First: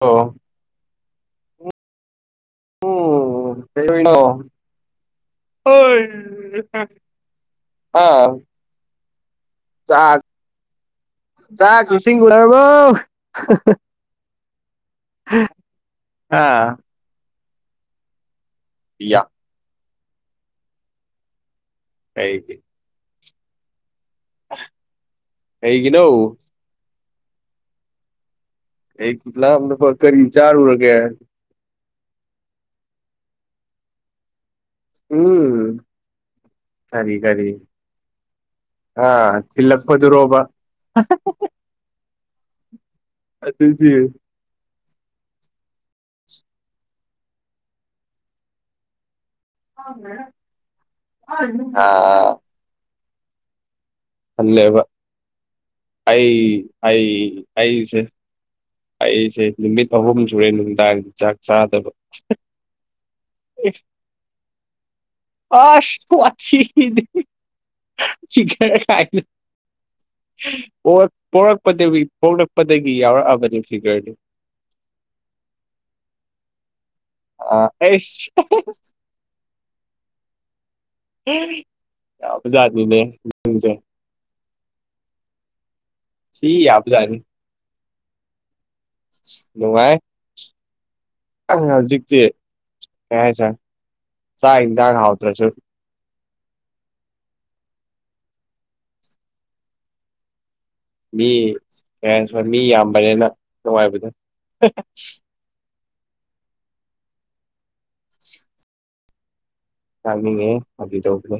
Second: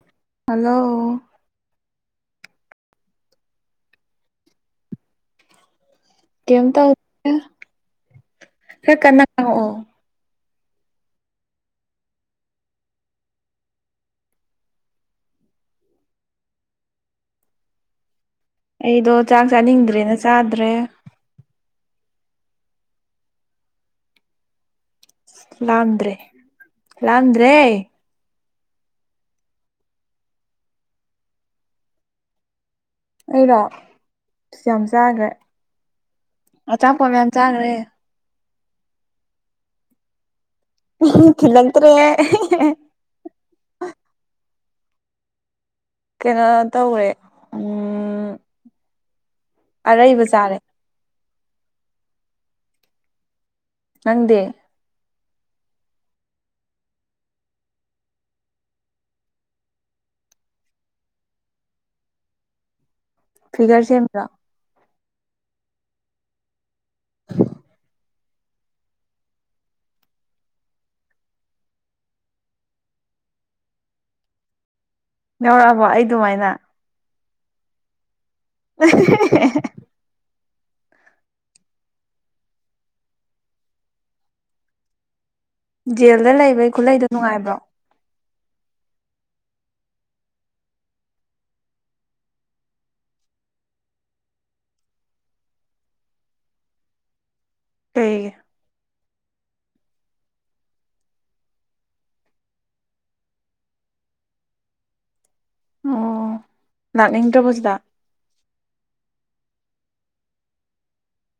ꯑꯣ ꯍꯜꯂꯣ ꯎꯝ ꯀꯩꯗꯧꯔꯤꯅꯣ ꯑꯣꯏ ꯀꯩꯝ ꯇꯧꯗꯦ ꯑꯥ ꯈꯔ ꯀꯟꯅ ꯉꯥꯡꯉꯛꯑꯣ ꯆꯥꯛ ꯆꯥꯛ ꯏꯁꯤꯡ ꯎꯅꯔꯕꯣ ꯍꯥ ꯍꯥ ꯍꯥ ꯑꯩꯗꯣ ꯆꯥꯛ ꯆꯥꯅꯤꯡꯗ꯭ꯔꯦꯅ ꯆꯥꯗ꯭ꯔꯦ ꯀꯩꯒꯤ ꯀꯩꯒꯤꯅꯣ ꯂꯝꯗ꯭ꯔꯦ [unintelligible] ꯀꯔꯤ ꯆꯥꯔꯨꯔꯒꯦ ꯑꯩꯔꯣ ꯌꯥꯝ ꯆꯥꯒ꯭ꯔꯦ ꯎꯝ ꯑꯆꯥꯄꯣꯠ ꯀꯔꯤ ꯃꯌꯥꯝ ꯀꯔꯤ ꯆꯥꯒ꯭ꯔꯦ ꯑꯥ ꯊꯤꯜꯂꯛꯄꯗꯨꯔꯣꯕ ꯍꯥ ꯊꯤꯜꯂꯛꯇ꯭ꯔꯦ ꯑꯗꯨꯗꯤ ꯀꯩꯅꯣ ꯇꯧꯔꯦ ꯎꯝ ꯑꯔꯩꯕ ꯆꯥꯔꯦ ꯑꯥ ꯑꯥ ꯅꯪꯗꯤ ꯈꯜꯂꯦꯕ ꯑꯩ ꯑꯩ ꯑꯩꯁꯦ ꯑꯩꯁꯦ ꯅꯨꯃꯤꯠ ꯑꯍꯨꯝ ꯁꯨꯔꯦ ꯅꯨꯡꯗꯥꯡꯒꯤ ꯆꯥꯛ ꯆꯥꯗꯕ ꯐꯤꯒꯔ ꯁꯦꯝꯃꯤꯔꯣ ꯑꯁ ꯋꯥꯊꯤꯗꯤ ꯐꯤꯒꯔ ꯀꯥꯏꯅ ꯄꯣꯛꯂꯛꯄꯗꯒꯤ ꯄꯣꯛꯂꯛꯄꯗꯒꯤ ꯌꯥꯎꯔꯛꯑꯕꯅꯦ ꯐꯤꯒꯔꯗꯤ ꯌꯧꯔꯛꯑꯕꯣ ꯑꯩ ꯗꯨꯃꯥꯏꯅ ꯑ ꯑꯩꯁ [unintelligible] ꯌꯥꯕꯖꯥꯠꯅꯤꯅꯦ ꯅꯪꯁꯦ ꯖꯦꯜꯗ ꯁꯤ ꯂꯩꯕꯩ ꯈꯨꯂꯩꯗꯣ ꯌꯥꯕꯖꯥꯠꯅꯤ ꯅꯨꯡꯉꯥꯏꯕ꯭ꯔꯣ ꯅꯨꯡꯉꯥꯏ ꯍꯧꯖꯤꯛꯗꯤ ꯀꯩ ꯍꯥꯏꯇꯔꯦ ꯆꯥꯛ ꯑꯦꯟꯁꯥꯡ ꯍꯥꯎꯇ꯭ꯔꯁꯨ ꯀꯩꯒꯤ ꯃꯤ ꯃꯌꯥꯝꯁꯨ ꯃꯤ ꯌꯥꯝꯕꯅꯤꯅ ꯅꯨꯡꯉꯥꯏꯕꯗꯣ ꯂꯥꯛꯅꯤꯡꯗꯔꯕꯣ ꯁꯤꯗ ꯂꯥꯛꯅꯤꯡꯉꯦꯍꯦ ꯐꯒꯤ ꯇꯧꯕꯅꯦ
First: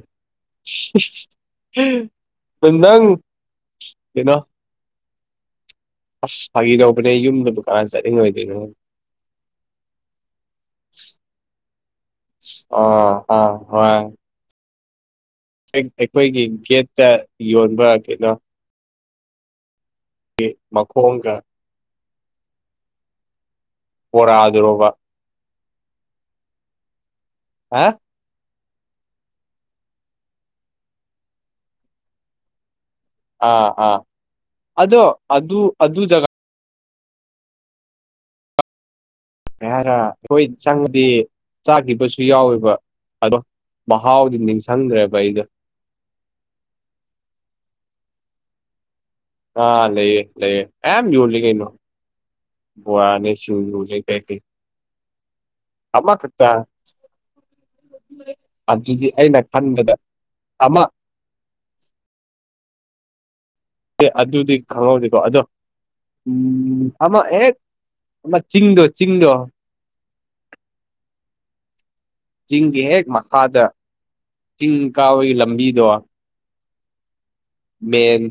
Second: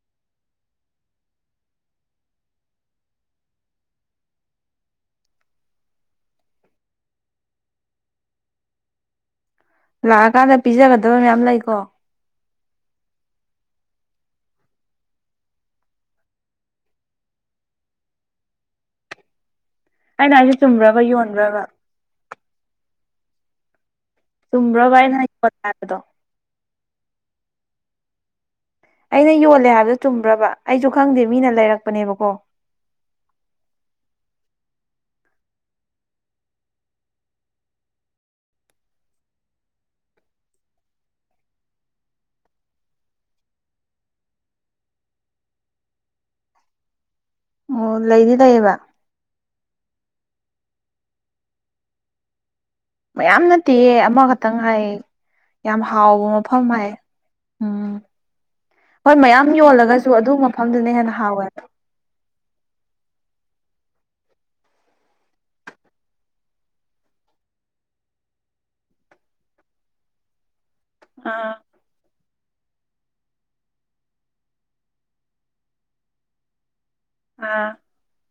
ꯅꯪ ꯀꯩꯅꯣ ꯑꯁ ꯐꯥꯒꯤ ꯂꯧꯕꯅꯦ ꯌꯨꯝꯗ ꯀꯥꯃꯥꯏ ꯆꯠꯅꯤꯡꯉꯣꯏꯗꯣꯏꯅꯣ ꯂꯥꯛꯑꯀꯥꯟꯗ ꯄꯤꯖꯒꯗꯕ ꯃꯌꯥꯝ ꯂꯩꯀꯣ ꯑꯣ ꯑ ꯍꯣꯏ ꯑꯩꯈꯣꯏꯒꯤ ꯒꯦꯠꯇ ꯌꯣꯟꯕ ꯀꯩꯅꯣ ꯑꯩꯅ ꯍꯥꯏꯕꯁꯦ ꯆꯨꯝꯕ꯭ꯔꯕ ꯃꯈꯣꯡꯒ ꯌꯣꯟꯕꯔꯕ ꯕꯣꯔꯥꯗꯨꯔꯣꯕ ꯆꯨꯝꯕꯔꯕ ꯑꯩꯅ ꯍꯥ ꯑꯩꯅ ꯌꯣꯜꯂꯦ ꯍꯥꯏꯕꯗꯣ ꯆꯨꯝꯕ꯭ꯔꯕ ꯑꯩꯁꯨ ꯈꯪꯗꯦ ꯃꯤꯅ ꯂꯩꯔꯛꯄꯅꯦꯕꯀꯣ ꯑꯥ ꯑꯥ ꯑꯗꯣ ꯑꯗꯨ ꯑꯗꯨ ꯖꯥꯒ ꯍꯥꯏꯔ ꯑꯩꯈꯣꯏ ꯆꯪꯗꯤ ꯆꯥꯈꯤꯕꯁꯨ ꯌꯥꯎꯋꯦꯕ ꯑꯗꯣ ꯃꯍꯥꯎꯗꯤ ꯅꯤꯡꯁꯤꯡꯗ꯭ꯔꯦꯕ ꯑꯩꯗꯣ ꯑꯣ ꯂꯩꯗꯤ ꯂꯩꯌꯦꯕ ꯑꯥ ꯂꯩꯌꯦ ꯂꯩꯩꯌꯦ ꯃꯌꯥꯝ ꯌꯣꯜꯂꯤ ꯀꯩꯅꯣ ꯕꯣꯔꯥ ꯅꯦ ꯃꯌꯥꯝ ꯅꯠꯇꯦꯌꯦ ꯁꯤꯡꯖꯨꯅꯦ ꯀꯩꯗꯩ ꯑꯃꯈꯛꯇꯪ ꯍꯥꯏꯌꯦ ꯌꯥꯝ ꯍꯥꯎꯕ ꯃꯐꯝ ꯍꯥꯏꯌꯦ ꯎꯝ ꯑꯗꯨꯗꯤ ꯍꯣꯏ ꯑꯩꯅ ꯃꯌꯥꯝ ꯈꯟꯕꯗ ꯌꯣꯜꯂꯒꯁꯨ ꯑꯗꯨ ꯑꯃ ꯃꯐꯝꯗꯨꯅ ꯍꯦꯟꯅ ꯍꯥꯎꯋꯦꯕ ꯑꯦ ꯑꯗꯨꯗꯤ ꯈꯪꯍꯧꯗꯦꯀꯣ ꯑꯗꯣ ꯎꯝ ꯑꯃ ꯍꯦꯛ ꯆꯤꯡꯗꯣ ꯆꯤꯡꯗꯣ ꯑꯥ ꯆꯤꯡꯒꯤ ꯍꯦꯛ ꯃꯈꯥꯗ ꯆꯤꯡ ꯀꯥꯕꯒꯤ ꯂꯝꯕꯤꯗꯣ ꯑꯥ ꯃꯦꯟ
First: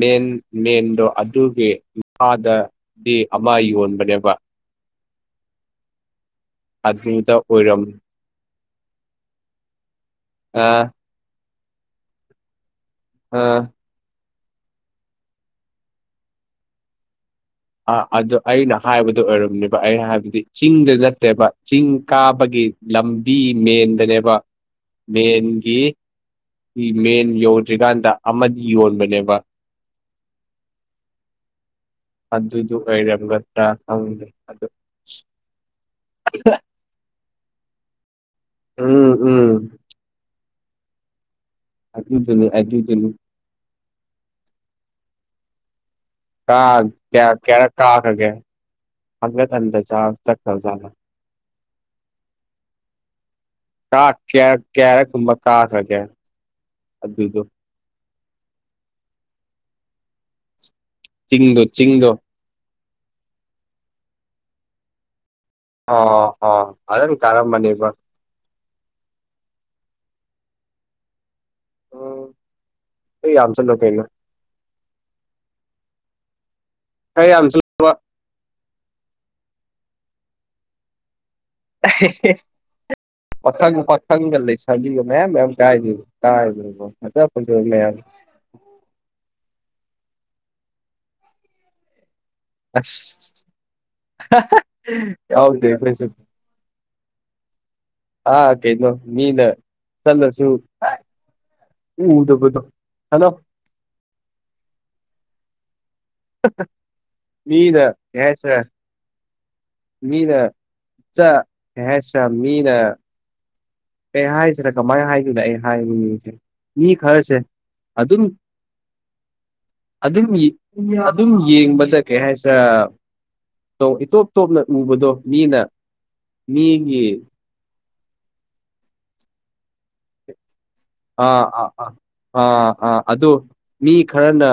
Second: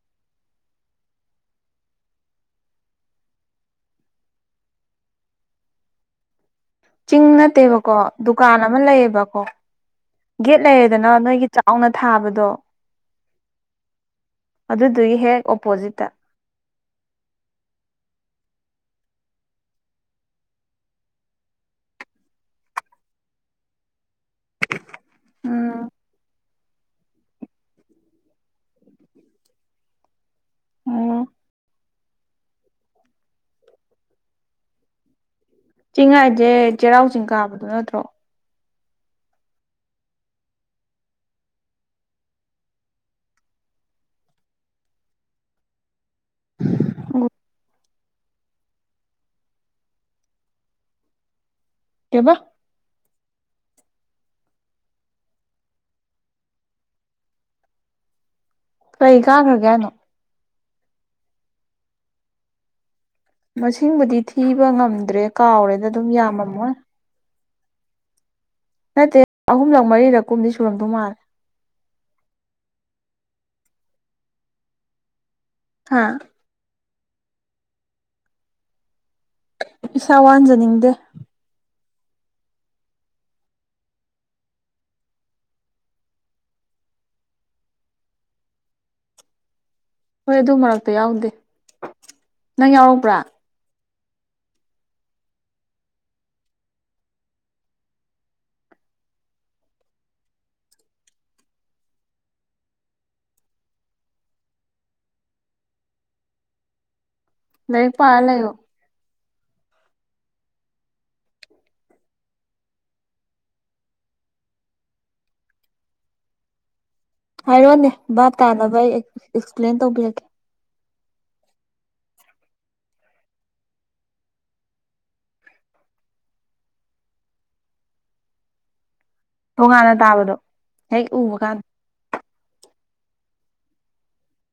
ꯃꯦꯟ ꯃꯦꯟꯗꯣ ꯑꯗꯨꯒꯤ ꯃꯈꯥꯗꯗꯤ ꯑꯃ ꯌꯣꯟꯕꯅꯦꯕ ꯆꯤꯡ ꯑꯗꯨꯗ ꯑꯣꯏꯔꯝ ꯅꯠꯇꯦꯕꯀꯣ ꯗꯨꯀꯥꯟ ꯑꯃ ꯂꯩꯌꯦꯕꯀꯣ ꯒꯦꯠ ꯑꯥ ꯂꯩꯔꯦꯗꯅ ꯅꯣꯏꯒꯤ ꯆꯥꯎꯅ ꯊꯥꯕꯗꯣ ꯑꯥ ꯑꯗꯨꯗꯨꯒꯤ ꯍꯦꯛ ꯑꯣꯄꯣꯖꯤꯠꯇ ꯑ ꯑꯗꯨ ꯑꯩꯅ ꯍꯥꯏꯕꯗꯨ ꯑꯣꯏꯔꯝꯅꯦꯕ ꯑꯩ ꯍꯥꯏꯕꯗꯤ ꯆꯤꯡꯗꯤ ꯅꯠꯇꯦꯕ ꯆꯤꯡ ꯀꯥꯕꯒꯤ ꯂꯝꯕꯤ ꯃꯦꯟꯗꯅꯦꯕ ꯃꯦꯟꯒꯤ ꯎꯝ ꯃꯦꯟ ꯌꯧꯗ꯭ꯔꯤꯀꯥꯟꯗ ꯑꯃꯗꯤ ꯌꯣꯟꯕꯅꯦꯕ [unintelligible] ꯑꯗꯨꯏꯗꫭ ꯑꫭꯏꯔꯝꯒꯗ‍꯭ꯔ ꯈꯪꯗꯦ [unintelligible] ꯆꯤꯡ ꯍꯥꯏꯖꯦ ꯆꯩꯔꯥꯎ ꯆꯤꯡ ꯀꯥꯕꯗꯨ ꯅꯠꯇ꯭ꯔꯣ ꯎꯝ ꯎꯝ ꯑꯗꯨꯗꯨꯅꯨ ꯑꯗꯨꯗꯨꯅꯨ [unintelligible] ꯀꯌꯥꯔꯛ ꯀꯥ [unintelligible] ꯀꯩꯕ ꯀꯥ [unintelligible] ꯀꯌꯥꯔꯛ ꯀꯨꯝꯕ ꯀꯥꯈ꯭ꯔꯒꯦ ꯑꯗꯨꯗꯣ ꯀꯩ ꯀꯥꯒ꯭ꯔꯒꯦ ꯍꯥꯏꯅꯣ ꯆꯤꯡꯗꫭ ꯆꯤꯡꯗꯣ ꯃꯁꯤꯡꯕꯨꯗꯤ ꯊꯤꯕ ꯉꯝꯗ꯭ꯔꯦ ꯀꯥꯎꯔꯦꯗ ꯑꯗꯨꯝ ꯑꯣ ꯌꯥꯝꯃꯝꯃꯣꯏ ꯑꯣ ꯐꯖꯅ ꯀꯔꯝꯃꯅꯦꯕ ꯅꯠꯇꯦ ꯑꯍꯨꯝꯂꯛ ꯃꯔꯤꯔꯛ ꯀꯨꯝꯗꯤ ꯁꯨꯔꯝꯗꯧ ꯃꯥꯜꯂꯦ [unintelligible] ꯀꯩꯅꫭ ꯍꯥꯥ [unintelligible] ꯏꯁꯥ ꯋꯥꯟꯖꯅꯤꯡꯗꯦ [unintelligible] ꯄꯥꯈꯪ ꯄꯥꯈꯪꯒ ꯂꯩꯁꯥꯕꯤꯒ ꯃꯌꯥꯝ ꯃꯌꯥꯝ [unintelligible] ꯐꯖ ꯐꯖꯕ ꯃꯌꯥꯝ [inaudible] [inaudible] ꯍꯣꯏ ꯑꯗꯨ ꯃꯔꯛꯇ ꯌꯥꯎꯗꯦ ꯅꯪ ꯌꯥꯎꯔꯛꯄ꯭ꯔ ꯑꯁ [unintelligible] ꯌꯥꯎꯗꯦ ꯈꯣꯏꯁꯨ ꯑꯥ ꯀꯩꯩꯅꯣ ꯃꯤꯅ ꯆꯠꯂꯁꯨ ꯎꯗꯕꯗꫭ [unintelligible] [inaudible] [unintelligible] ꯃꯤꯅ ꯂꯥꯏꯔꯤꯛ ꯄꯥꯔ ꯀꯩ ꯂꯩꯌꯣ ꯍꯥꯏꯁꯤꯔ ꯃꯤꯅ ꯆꯥ ꯀꯩ ꯍꯥꯏꯁꯤꯔ ꯃꯤꯅ ꯀꯩ ꯍꯥꯏꯁꯤꯔ ꯀꯝꯃꯥꯏ ꯍꯥꯏꯗꫭꯏꯅꯣ ꯑꯩ ꯍꯥꯏꯕ [unintelligible] ꯃꯤ ꯈꯔꯁꯦ ꯍꯥꯏꯔꯣꯅꯦ ꯑꯗꯨꯝ ꯚꯥꯞ ꯇꯥꯅꯕ ꯑꯩ ꯑꯦꯛꯁꯄ꯭ꯂꯦꯟ ꯇꯧꯕꯤꯔꯛꯀꯦ ꯑꯗꯨꯝ ꯌꯤ ꯑꯗꯨꯝ ꯌꯦꯡ ꯕꯗ ꯀꯩ ꯍꯥꯏꯁꯤꯔ [unintelligible] ꯏꯇꯣꯞ ꯇꯣꯞꯅ ꯎꯕꯗꯣ ꯃꯤꯅ ꯃꯤꯒꯤ ꯇꯣꯉꯥꯟꯅ ꯇꯥꯕꯗꯣ ꯍꯦꯛ ꯎꯕ ꯀꯥꯟꯗ [unintelligible] ꯑꯗꫭ ꯃꯤ ꯈꯔꯅ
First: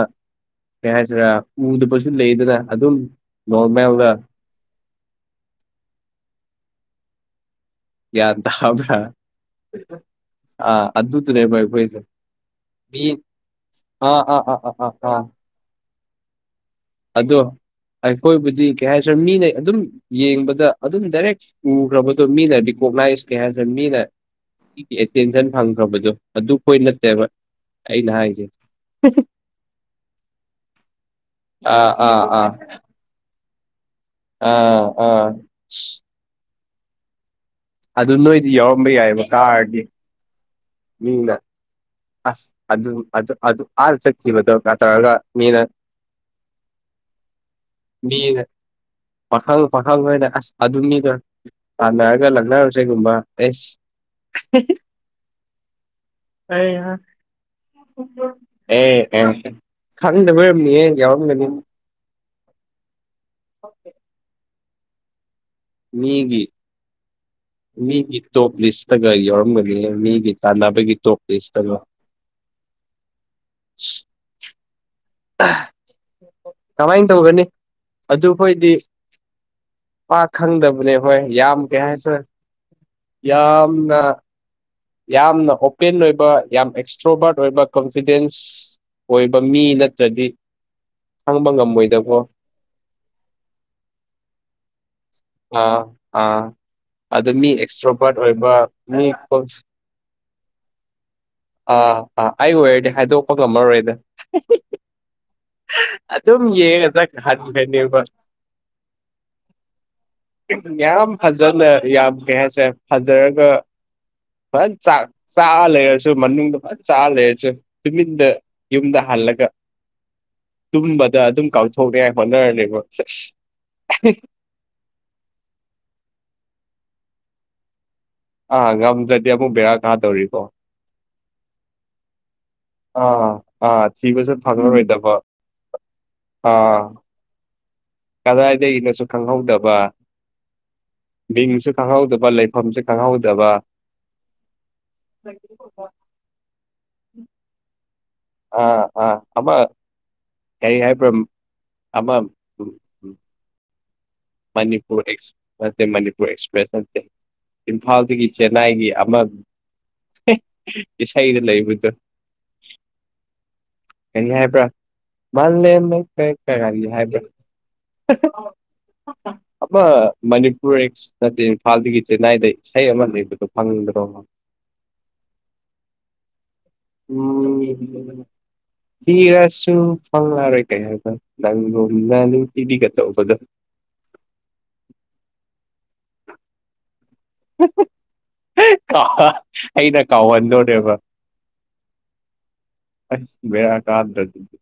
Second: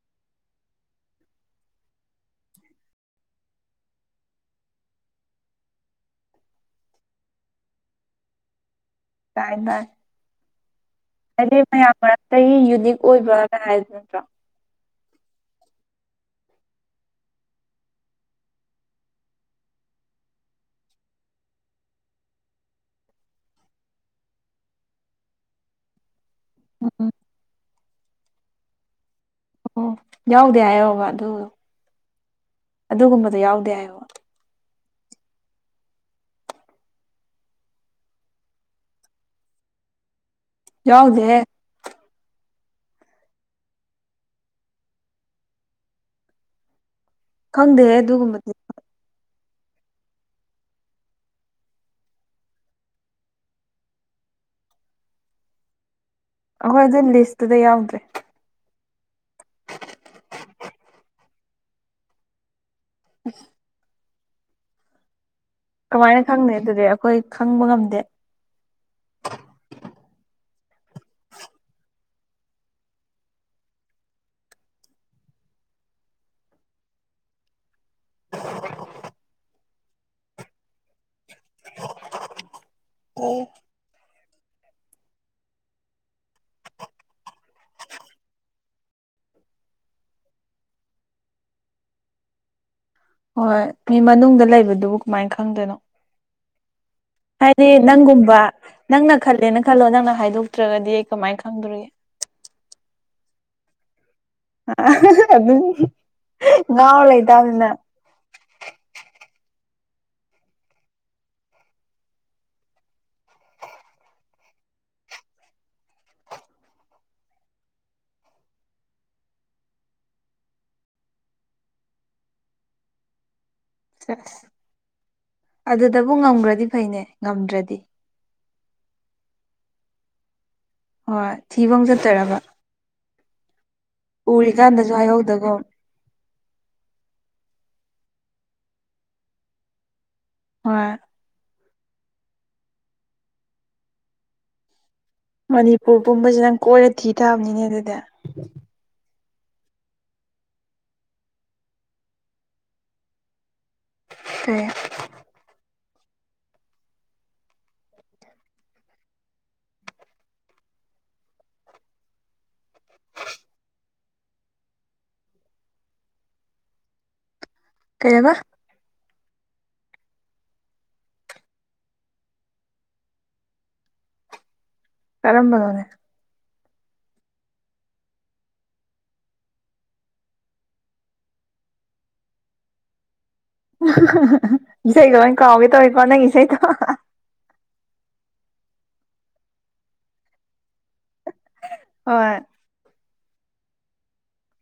ꯀꯩ ꯍꯥꯏꯁꯤꯔ ꯎꯗꯕꯁꯨ ꯂꯩꯗꯅ ꯑꯗꯨꯝ ꯅꯣꯔꯃꯦꯜꯗ ꯌꯥꯟ ꯇꯥꯕ ꯇꯥꯏ ꯇꯥꯏ [unintelligible] ꯑ ꯑꯗꯨꯗꯨꯅꯦꯕ ꯍꯥꯏꯗꯤ ꯃꯌꯥꯝ ꯑꯩꯈꯣꯏꯖꯦ ꯃꯔꯛꯇꯒꯤ ꯌꯨꯅꯤꯛ ꯄꯤ ꯑꯣꯏꯕꯅ ꯍꯥꯏꯕ ꯑꯥ ꯅꯠꯇ꯭ꯔꯣ ꯑꯥ ꯑꯥ ꯑꯥ ꯑꯥ ꯑꯥ ꯑꯗꯣ ꯑꯩꯈꯣꯏꯕꯨꯗꯤ ꯀꯩ ꯍꯥꯏꯁꯤꯔ‌ ꯃꯤꯅ ꯑꯗꯨꯝ ꯌꯦꯡꯕꯗ ꯑꯗꯨꯝ ꯗꯥꯏꯔꯦꯛ ꯎꯈ꯭ꯔꯕꯗꯣ ꯃꯤꯅ ꯔꯤꯀꫭꯛꯅꯥꯏꯁ ꯀꯩ ꯍꯥꯏꯁꯤꯔ ꯃꯤꯅ [unintelligible] ꯑꯦꯇꯦꯟꯁꯟ ꯐꯪꯈ꯭ꯔꯕꯗꯨ ꯑꯗꯨꯈꯣꯏ ꯎꯝ ꯅꯠꯇꯦꯕ ꯑꯩꯅ ꯍꯥꯏꯖꯦ [unintelligible] ꯑꯣ ꯌꯥꯎꯗꯦ ꯍꯥꯏꯌꯣꯕ ꯑꯗꯨ ꯑ ꯑꯥ ꯑꯥ ꯑꯗꯨꯒꯨꯝꯕꯗꯣ ꯌꯥꯎꯗꯦ ꯍꯥꯏꯌꯣꯕ ꯑ ꯑ ꯑꯗꯨ ꯅꯣꯏꯗꯤ ꯌꯥꯎꯔꯝꯕ ꯌꯥꯏꯑꯕ ꯀꯥꯔꯗꯤ ꯃꯤꯗꯥ ꯌꯥꯎꯗꯦꯍꯦ ꯑꯁ ꯑꯗꯨ ꯑꯗꯨ ꯑꯗꯨ ꯑꯥꯗ ꯆꯠꯈꯤꯕꯗꯣ ꯀꯇ꯭ꯔꯗ ꯃꯤꯅ ꯈꯪꯗꯦ ꯃꯤꯅ ꯑꯗꯨꯒꯨꯝꯕꯗꯤ ꯄꯥꯈꯪ ꯄꯥꯈꯪꯈꯣꯏꯅ ꯑꯁ ꯑꯗꯨ ꯃꯤꯗꯣ ꯇꯥꯟꯅꯔꯒ ꯂꯛꯅꯔꯨꯁꯦꯒꯨꯝꯕ ꯑꯦꯁ [unintelligible] ꯑꯩꯈꯣꯏ ꯑꯩꯍꯥ ꯑꯗꯨ ꯂꯤꯁꯇꯨꯗ ꯌꯥꯎꯗ꯭ꯔꯦ ꯑꯦ ꯑꯦꯝꯁꯦ ꯈꯪꯗꯕꯩ ꯑꯣꯏꯔꯝꯅꯤꯍꯦ ꯌꯥꯎꯔꯝꯒꯅꯤ [inaudible] ꯀꯃꯥꯏꯅ ꯃꯤꯒꯤ ꯈꯪꯅꯤ ꯑꯗꯨꯗꯤ ꯑꯩꯈꯣꯏ ꯈꯪꯕ ꯉꯝꯗꯦ ꯃꯤꯒꯤ ꯇꯣꯞ ꯂꯤꯁꯇꯒ ꯌꯥꯎꯔꯝꯒꯅꯤ ꯃꯤꯒꯤ ꯇꯥꯟꯅꯕꯒꯤ ꯇꯣꯞ ꯂꯤꯁꯇꯀꯣ ꯑꯍꯥ ꯀꯃꯥꯏꯅ ꯇꯧꯒꯅꯤ ꯑꯗꯨ ꯈꯣꯏꯗꯤ ꯄꯥꯛ ꯈꯪꯗꯕꯅꯦ ꯍꯣꯏ ꯌꯥꯝ ꯀꯩ ꯍꯥꯏꯁꯦꯔ ꯌꯥꯝꯅ ꯌꯥꯝꯅ ꯑꯣꯄꯦꯟ ꯑꯣꯏꯕ ꯌꯥꯝ ꯑꯦꯛꯁꯇ꯭ꯔꯣꯕꯥꯔꯠ ꯑꯣꯏꯕ ꯀꯣꯟꯐꯤꯗꯦꯟꯁ ꯑꯣꯏꯕ ꯃꯤ ꯅꯠꯇ꯭ꯔꯗꯤ ꯈꯪꯕ ꯉꯝꯃꯣꯏꯗꯕꯣ ꯍꯣꯏ ꯃꯤ ꯃꯅꯨꯡꯗ ꯂꯩꯕꯗꯨꯕꯨ ꯀꯃꯥꯏꯅ ꯈꯪꯗꯣꯏꯅꯣ ꯑꯥ ꯑꯥ ꯑꯗꯨ ꯃꯤ ꯍꯥꯏꯗꯤ ꯑꯦꯛꯁꯇ꯭ꯔꯣꯕꯥꯔꯠ ꯅꯪꯒꯨꯝꯕ ꯑꯣꯏꯕ ꯃꯤ ꯅꯪꯅ ꯈꯜꯂꯦꯅ ꯀꯣꯟꯐ- ꯈꯜꯂꯣ ꯅꯪꯅ ꯍꯥꯏꯗꯣꯛꯇ꯭ꯔꯒꯗꯤ ꯀꯃꯥꯏꯅ ꯈꯪꯗꯣꯔꯤꯒꯦ ꯑꯥ ꯑꯥ ꯑꯩ ꯑꯣꯏꯔꯗꯤ ꯍꯥꯏꯗꯣꯛꯄ ꯉꯝꯃꯔꯣꯏꯗ [unintelligible] ꯑꯗꯨꯝ ꯌꯦꯡꯉ ꯉꯥꯎ ꯂꯩꯇꯥꯕꯅꯤꯅ ꯆꯠꯍꯟꯒꯅꯦꯕ ꯌꯥꯝ ꯐꯖꯅ ꯌꯥꯝ ꯀꯩ ꯍꯥꯏꯁꯔꯦ ꯐꯖꯔꯒ ꯐꯖ ꯆꯥ ꯂꯩꯔꯁꯨ ꯃꯅꯨꯡꯗ ꯐꯖ ꯆꯥ ꯂꯩꯔꯁꯨ ꯇꯨꯃꯤꯟꯗ ꯌꯨꯝꯗ ꯍꯜꯂꯒ ꯇꯨꯝꯕꯗ ꯑꯗꯨꯝ ꯀꯥꯎꯊꯣꯛꯅꯤꯉꯥꯏ ꯍꯣꯠꯅꯔꯅꯦꯕ ꯑꯁ ꯁꯦꯁ ꯑꯗꯨꯗꯕꯨ ꯉꯝꯈ꯭ꯔꯗꯤ ꯐꯩꯅꯦ ꯉꯝꯗ꯭ꯔꯗꯤ ꯑꯥ ꯉꯝꯗꯗꯤ ꯑꯃꯨꯛ ꯕꯦꯔ ꯀꯥ ꯇꯧꯔꯤꯀꯣ ꯍꯣꯏ ꯊꯤꯕ ꯑꯃꯨꯛ ꯆꯠꯇꯣꯔꯕ ꯑꯥ ꯑꯥ ꯊꯤꯕꯁꯨ ꯎꯔꯤꯀꯥꯟꯗꯁꯨ ꯐꯪꯂꯔꯣꯏꯗꯕ ꯍꯥꯏꯍꯧꯗꯒꯨꯝ ꯑꯥ ꯀꯗꯥꯏꯗꯒꯤꯅꯣꯁꯨ ꯈꯪꯍꯧꯗꯕ ꯍꯣꯏ ꯃꯤꯡꯁꯨ ꯈꯪꯍꯧꯗꯕ ꯂꯩꯐꯝꯁꯨ ꯈꯪꯍꯧꯗꯕ ꯃꯅꯤꯄꯨꯔ ꯄꯨꯝꯕꯕꯁꯤ ꯅꯪ ꯀꯣꯏꯔ ꯊꯤ ꯊꯥꯕꯅꯤꯅꯦ ꯑꯗꯨꯗꯤ ꯑꯥ ꯑꯥ ꯑꯃ ꯀꯔꯤ ꯍꯥꯏꯕ꯭ꯔ ꯑꯃ ꯎꯃ ꯀꯩ ꯃꯅꯤꯄꯨꯔ ꯑꯦꯛꯁ ꯃꯅꯤꯄꯨꯔ ꯑꯦꯛꯁꯄ꯭ꯔꯦꯁ ꯅꯠꯇꯦ ꯏꯝꯐꯥꯜꯗꯒꯤ ꯆꯦꯟꯅꯥꯏꯒꯤ ꯑꯃ ꯏꯁꯩꯗ ꯂꯩꯕꯗꯣ ꯀꯔꯤ ꯍꯥꯏꯕ꯭ꯔꯥ ꯃꯥꯜꯂꯝ ꯂꯩꯀꯥꯏ ꯀꯔꯤ ꯍꯥꯏꯕ꯭ꯔꯥ ꯀꯩꯕ ꯑꯃ ꯃꯅꯤꯄꯨꯔ ꯅꯠꯇꯦ ꯏꯝꯐꯥꯜꯗꯒꯤ ꯆꯦꯟꯅꯥꯏꯗ ꯏꯁꯩ ꯑꯃ ꯂꯩꯕꯗꯣ ꯐꯪꯗ꯭ꯔꯣ ꯀꯔꯝꯕꯅꯣ ꯑꯝ ꯊꯤꯔꯁꯨ ꯐꯪꯂꯪꯂꯔꯣꯏ ꯀꯩ ꯍꯥꯏꯅ ꯅꯪ ꯒꯨꯝꯅ ꯅꯨꯡꯇꯤꯕꯤꯒ ꯇꯧꯕꯗꯣ ꯍꯥꯍꯥ ꯍꯥ ꯏꯁꯩꯗꯣ ꯂꯣꯏ ꯀꯥꯎꯒꯦ ꯇꯧꯋꯦꯀꯣ ꯅꯪ ꯏꯁꯩꯗꯣ ꯍꯥꯍꯥ ꯑꯩꯅ ꯀꯥꯎꯍꯟꯗꯣꯔꯦꯕ ꯍꯣꯏ ꯑꯁ ꯕꯦꯔꯥ ꯀꯥꯗ꯭ꯔ ꯗꯨꯗꯤ?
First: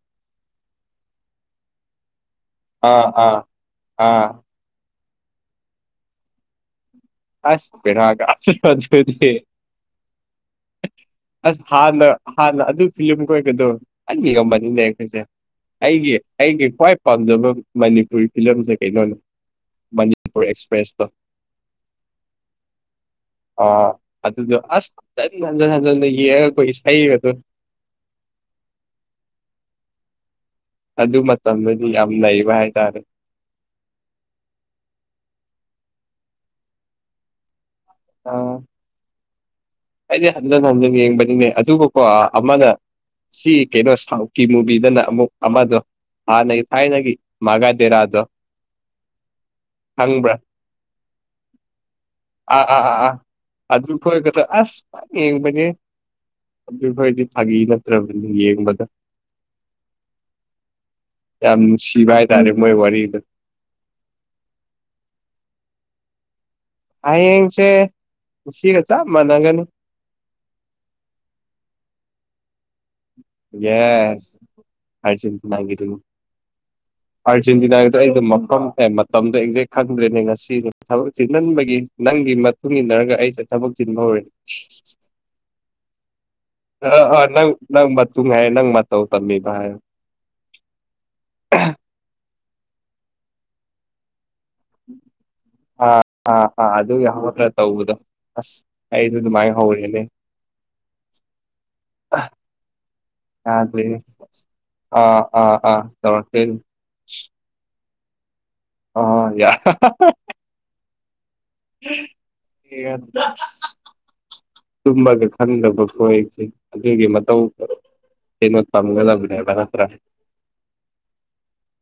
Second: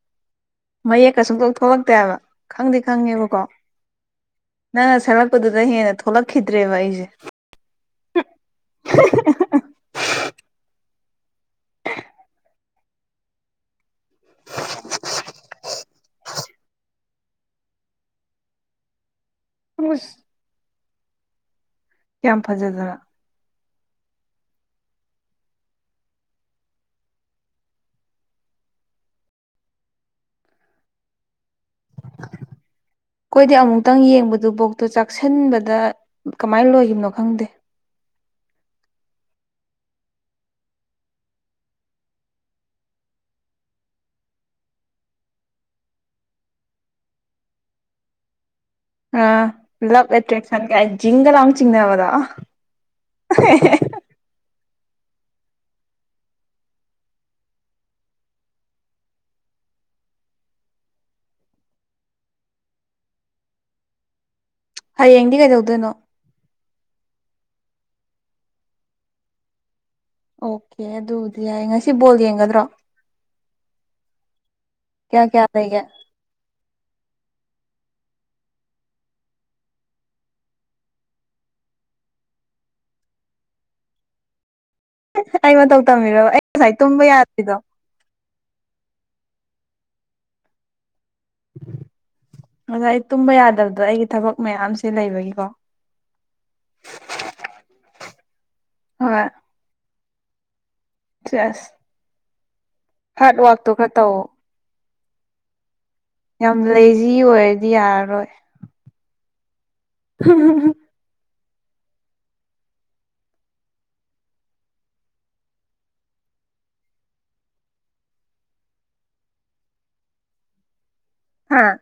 ꯃꯌꯦꯛꯀ ꯁꯨꯡꯊꯣꯛ ꯊꯣꯛꯂꯛꯇꯦ ꯍꯥꯏꯕ ꯈꯪꯗꯤ ꯑꯥ ꯑꯥ ꯈꯪꯉꯦꯕꯀꯣ ꯑꯥ ꯅꯪꯅ ꯁꯛꯂꯛꯄꯗꯨꯗ ꯍꯦꯟꯅ ꯊꯣꯛꯂꯛꯈꯤꯗ꯭ꯔꯦꯕ ꯑꯩꯁꯦ꯫ ꯑꯁ ꯕꯦꯔꯥ ꯀꯥꯗ꯭ꯔꯣ ꯑꯗꯨꯗꯤ ꯑꯁ ꯍꯥꯟꯅ ꯍꯥꯟꯅ ꯑꯗꯨ ꯐꯤꯂꯝ ꯈꯣꯏꯒꯗꯣ [unintelligible] ꯑꯩꯒꯤ ꯑꯩꯒꯤ ꯈ꯭ꯋꯥꯏ ꯄꯥꯝꯖꯕ ꯃꯅꯤꯄꯨꯔꯤ ꯐꯤꯂꯝꯁꯦ ꯀꯩꯅꯣꯅꯦ ꯃꯅꯤꯄꯨꯔ ꯑꯦꯛꯁꯄ꯭ꯔꯦꯁ [unintelligible] ꯀꯌꯥꯝ ꯐꯖꯗꯅ ꯑꯥ ꯑꯗꯨꯗꯣ ꯑꯁ ꯍꯟꯖꯟ ꯍꯟꯖꯟ ꯍꯟꯖꯟꯅ ꯌꯦꯛꯉꯒ ꯏꯁꯩꯒꯗꯣ ꯑꯗꯨ ꯃ ꯈꯣꯏꯗꯤ ꯑꯃꯨꯛꯇꯪ ꯌꯦꯡꯕꯗꯨꯕꯧꯇ ꯆꯥꯛꯁꯟꯕ ꯗ ꯀꯃꯥꯏ ꯂꯣꯏꯒꯤꯕꯅꯣ ꯈꯪꯗꯦ꯫ ꯑꯥ ꯑꯩꯗꯤ ꯍꯟꯖꯟ ꯍꯟꯖꯟ ꯌꯦꯡꯕꯅꯤꯅꯦ ꯑꯗꯨꯕꯨꯀꯣ ꯑꯃꯅ ꯁꯤ ꯀꯩꯅꯣ ꯁꯥꯎꯠꯀꯤ ꯃꯨꯕꯤꯗꯅ ꯑꯃꯨꯛ ꯑꯃꯗꯣ ꯍꯥꯥꯟꯅꯩ ꯊꯥꯏꯅꯒꯤ ꯃꯥꯒꯥꯗꯦꯔꯥꯗꯣ ꯑꯥ ꯂꯞ ꯈꯪꯕ꯭ꯔꯥ ꯑꯦꯇ꯭ꯔꯦꯛꯁꯟ ꯒꯥꯏ ꯖꯤꯡꯒ ꯂꯥꯎꯅ ꯆꯤꯡꯅꯕꯗꯣ꯫ ꯑꯥ ꯑꯥ ꯑꯥ ꯑꯗꯨ ꯈꯣꯏꯒꯗ ꯐ ꯌꯦꯡꯕꯅꯦ ꯑꯗꯨ ꯈꯣꯏꯗꯤ ꯐꯥꯒꯤ ꯅꯠꯇ꯭ꯔꯕꯅꯤ ꯌꯦꯡꯕꯗ꯫ ꯌꯥꯝ ꯅꯨꯁꯤꯕ ꯍꯥꯏ ꯇꯥꯔꯦ ꯃꯣꯏ ꯋꯥꯔꯤꯗꯣ꯫ ꯍꯌꯦꯡꯗꯤ ꯀꯩꯗꯧꯗꯨꯏꯅꯣ? ꯍꯌꯦꯡꯁꯦ ꯉꯁꯤꯒ ꯆꯞ ꯃꯥꯅꯒꯅꯤ꯫ ꯑꯣꯀꯦ ꯑꯗꯨꯕꯨꯗꯤ ꯌꯥꯏ ꯉꯁꯤ ꯕꯣꯜ ꯌꯦꯡꯒꯗ꯭ꯔꯣ? ꯌꯦꯁ ꯀꯌꯥ ꯀꯌꯥ ꯂꯩꯒꯦ ꯑꯥꯔꯖꯦꯟꯇꯤꯅꯥꯒꯤꯗꯨ꯫ ꯑꯥꯔꯖꯦꯟꯇꯤꯅꯥꯒꯤꯗꯣ ꯑꯩꯗꯨ ꯃꯐꯝ [unintelligible] ꯃꯇꯝꯗꯣ ꯑꯦꯛꯖꯦꯛ ꯈꯪꯗ꯭ꯔꯦꯅꯦ ꯉꯁꯤ ꯊꯕꯛ ꯆꯤꯟꯃꯟꯕꯒꯤ꯫ ꯅꯪꯒꯤ ꯃꯇꯨꯡ ꯏꯟꯅꯔꯒ ꯑꯩꯁꯦ ꯊꯕꯛ ꯆꯤꯟꯕ ꯍꯧꯔꯦ꯫ ꯑꯩ ꯃꯇꯧ ꯇꯝꯕꯤꯔꯕ ꯑꯩ ꯉꯁꯥꯏ [unintelligible] ꯇꯨꯝꯕ ꯑꯥ ꯅꯪ ꯌꯥꯗ꯭ꯔꯤꯗꯣ ꯅꯪ ꯃ ꯇꯨꯡ ꯍꯥꯏꯔꯦ ꯅꯪ ꯃꯇꯧ ꯇꯝꯃꯤꯕ ꯍꯥꯏꯔꯣ ꯑꯗ ꯑꯩ ꯇꯨꯝꯕ ꯌꯥꯗꯕꯗꯣ ꯑꯩꯒꯤ ꯊꯕꯛ ꯃꯌꯥꯝꯁꯦ ꯂꯩꯕꯒꯤꯀꯣ ꯑꯥ ꯑꯥ ꯑꯥ ꯑꯗꯨꯒꯤ ꯍꯧꯒꯠꯄꯗ ꯇꯧꯕꯗꯣ ꯑꯁ ꯑꯩꯗꯨ ꯗꯨꯃꯥꯏ ꯍꯧꯔꯛꯑꯦꯅꯦ꯫ ꯆꯦꯁ ꯌꯥꯗ꯭ꯔꯦꯍꯦ ꯑꯥ ꯑꯥ ꯑꯥ ꯇꯧꯔꯛꯇꯣꯏꯅꯤ ꯌꯥꯝ ꯂꯩꯖꯤ ꯑꯣꯏꯔꯗꯤ ꯌꯥꯔꯔꯣꯏ꯫ ꯍꯣ ꯍꯣ ꯌꯥ [unintelligible] [inaudible] ꯇꯨꯝꯃꯒ ꯈꯪꯗꯕ ꯈꯣꯏ ꯑꯗꯨꯒꯤ ꯃꯇꯧ ꯀꯩꯅꯣ ꯇꯝꯒꯗꯕꯅꯦꯕ ꯅꯠꯇ꯭ꯔꯥ? ꯍꯥꯥ?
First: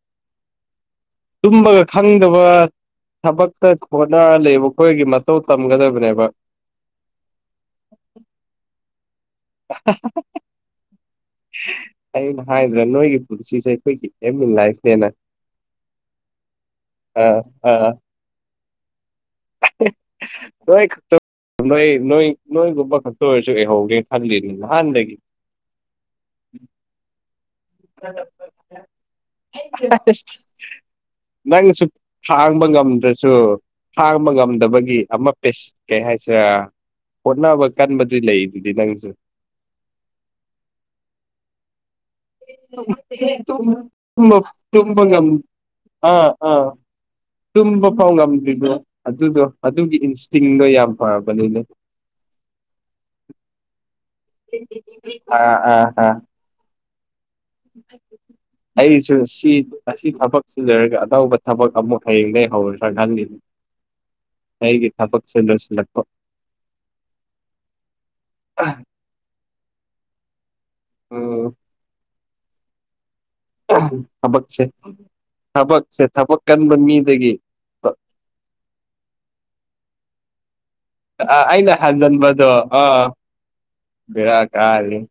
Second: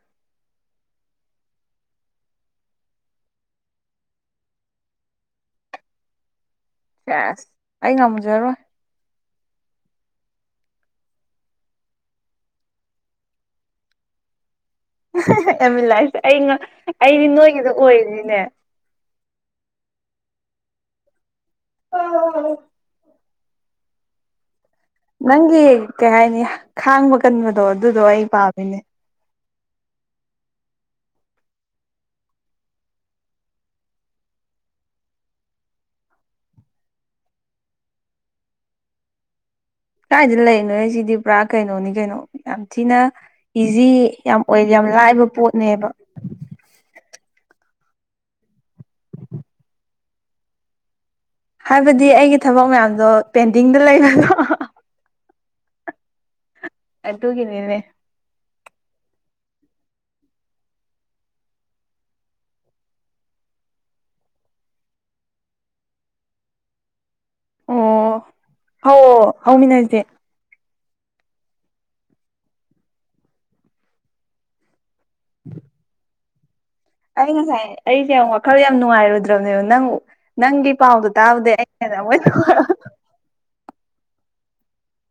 ꯇꯨꯝꯕꯒ ꯈꯪꯗꯕ ꯊꯕꯛꯇ ꯍꯣꯠꯅꯔ ꯂꯩꯕ ꯈꯣꯏꯒꯤ ꯃꯇꯧ ꯇꯝꯒꯗꯕꯅꯦꯕ꯫ ꯁꯦꯁ ꯑꯩ ꯉꯝꯖꯔꯣꯏ꯫ [unintelligible] ꯑꯩꯅ ꯍꯥꯏꯗ꯭ꯔ ꯅꯣꯏꯒꯤ ꯄꯨꯟꯁꯤꯁꯦ ꯑꯩꯈꯣꯏꯒꯤ M in life M in life ꯑꯩ ꯑ ꯑꯩꯗꯤ ꯅꯣꯏꯒꯤꯗꯣ ꯑꯣꯏꯅꯤꯡ ꯢꯅꯦ ꯅꯣꯏ ꯈꯛꯇ ꯅꯣꯏ ꯅꯣꯏ ꯅꯣꯏꯒꯨꯝꯕ ꯈꯛꯇ ꯑꯣꯏꯔꯁꯨ ꯑꯦꯍꯧꯒꯦ ꯈꯜꯂꯤꯅꯦ ꯅꯪꯒꯤ ꯀꯩ ꯍꯥꯏꯅꯤ ꯈꯥꯡꯕ ꯀꯟꯕꯗꯣ ꯑꯗꯨꯗꯣ ꯑꯩ ꯄꯥꯝꯃꯤꯅꯦ ꯅꯪꯁꯨ ꯈꯥꯡꯕ ꯉꯝꯗ꯭ꯔꯁꯨ ꯈꯥꯡꯕ ꯉꯝꯗꯕꯒꯤ ꯑꯃ ꯄꯦꯁ ꯀꯩ ꯍꯥꯏꯁꯤꯔꯥ ꯍꯣꯠꯅꯕ ꯀꯟꯕꯗꯤ ꯂꯩ ꯗꯨꯗꯤ ꯅꯪꯁꯨ ꯀꯥꯏꯗ ꯂꯩꯔꯤꯅꯣ ꯁꯤꯗꯤ ꯄꯨꯔꯥ ꯀꯩꯅꯣꯅꯤ ꯀꯩꯅꯣ ꯌꯥꯝ ꯊꯤꯅ ꯏꯖꯤ ꯇꯨꯝꯕ ꯌꯥꯝ ꯑꯣꯏ ꯌꯥꯝ ꯇꯨꯝꯕ ꯂꯥꯏꯕ ꯉꯝ ꯄꯣꯠꯅꯦꯕ ꯑꯥ ꯑꯥ ꯇꯨꯝꯕ ꯐꯥꯎ ꯉꯝꯗ꯭ꯔꯤꯗꯣ ꯑꯗꯨꯗꯣ ꯑꯗꯨꯒꯤ ꯏꯟꯁꯇꯤꯡꯗꯣ ꯌꯥꯝ ꯐꯕꯅꯤꯅꯦ ꯍꯥꯏꯕꯗꯤ ꯑꯩꯒꯤ ꯊꯕꯛ ꯃꯌꯥꯝꯗꯣ ꯄꯦꯟꯗꯤꯡꯗ ꯂꯩꯗꯅ ꯑꯥ ꯑꯥ ꯑꯥ ꯑꯗꯨꯒꯤꯅꯤꯅꯦ ꯑꯩꯒꯤꯁꯨ ꯗꯤ ꯑꯁꯤ ꯊꯕꯛ ꯁꯤ ꯂꯣꯏꯔꯒ ꯑꯅꯧꯕ ꯊꯕꯛ ꯑꯃꯨꯛ ꯍꯌꯦꯡꯗꯩ ꯍꯧꯔꯁꯤꯔ ꯈꯪꯗꯦ ꯑꯩꯒꯤ ꯊꯕꯛꯁꯦ ꯂꯣꯏꯁꯤꯜꯂꯛꯄ ꯑꯣ ꯍꯧꯋꯣ ꯍꯧꯃꯤꯟꯅꯁꯦ ꯎꯝ ꯊꯕꯛꯁꯦ ꯊꯕꯛꯁꯦ ꯊꯕꯛ ꯀꯟꯕ ꯑꯩ ꯃꯤꯗꯒꯤ ꯉꯁꯥꯏ ꯑꯩꯁꯦ ꯌꯥꯝ ꯋꯥꯈꯜ ꯌꯥꯝ ꯅꯨꯡꯉꯥꯏꯔꯨꯗ꯭ꯔꯝꯅꯦꯕ ꯅꯪ ꯅꯪꯒꯤ ꯄꯥꯎꯗꯣ ꯇꯥꯕꯗꯩ ꯑꯩꯅ ꯍꯦꯟꯅ ꯑꯃꯨꯛ ꯍꯟꯖꯟꯕꯗꯣ ꯍꯦꯟꯅ ꯑꯥ ꯕꯦꯔꯥ ꯀꯥꯔꯦ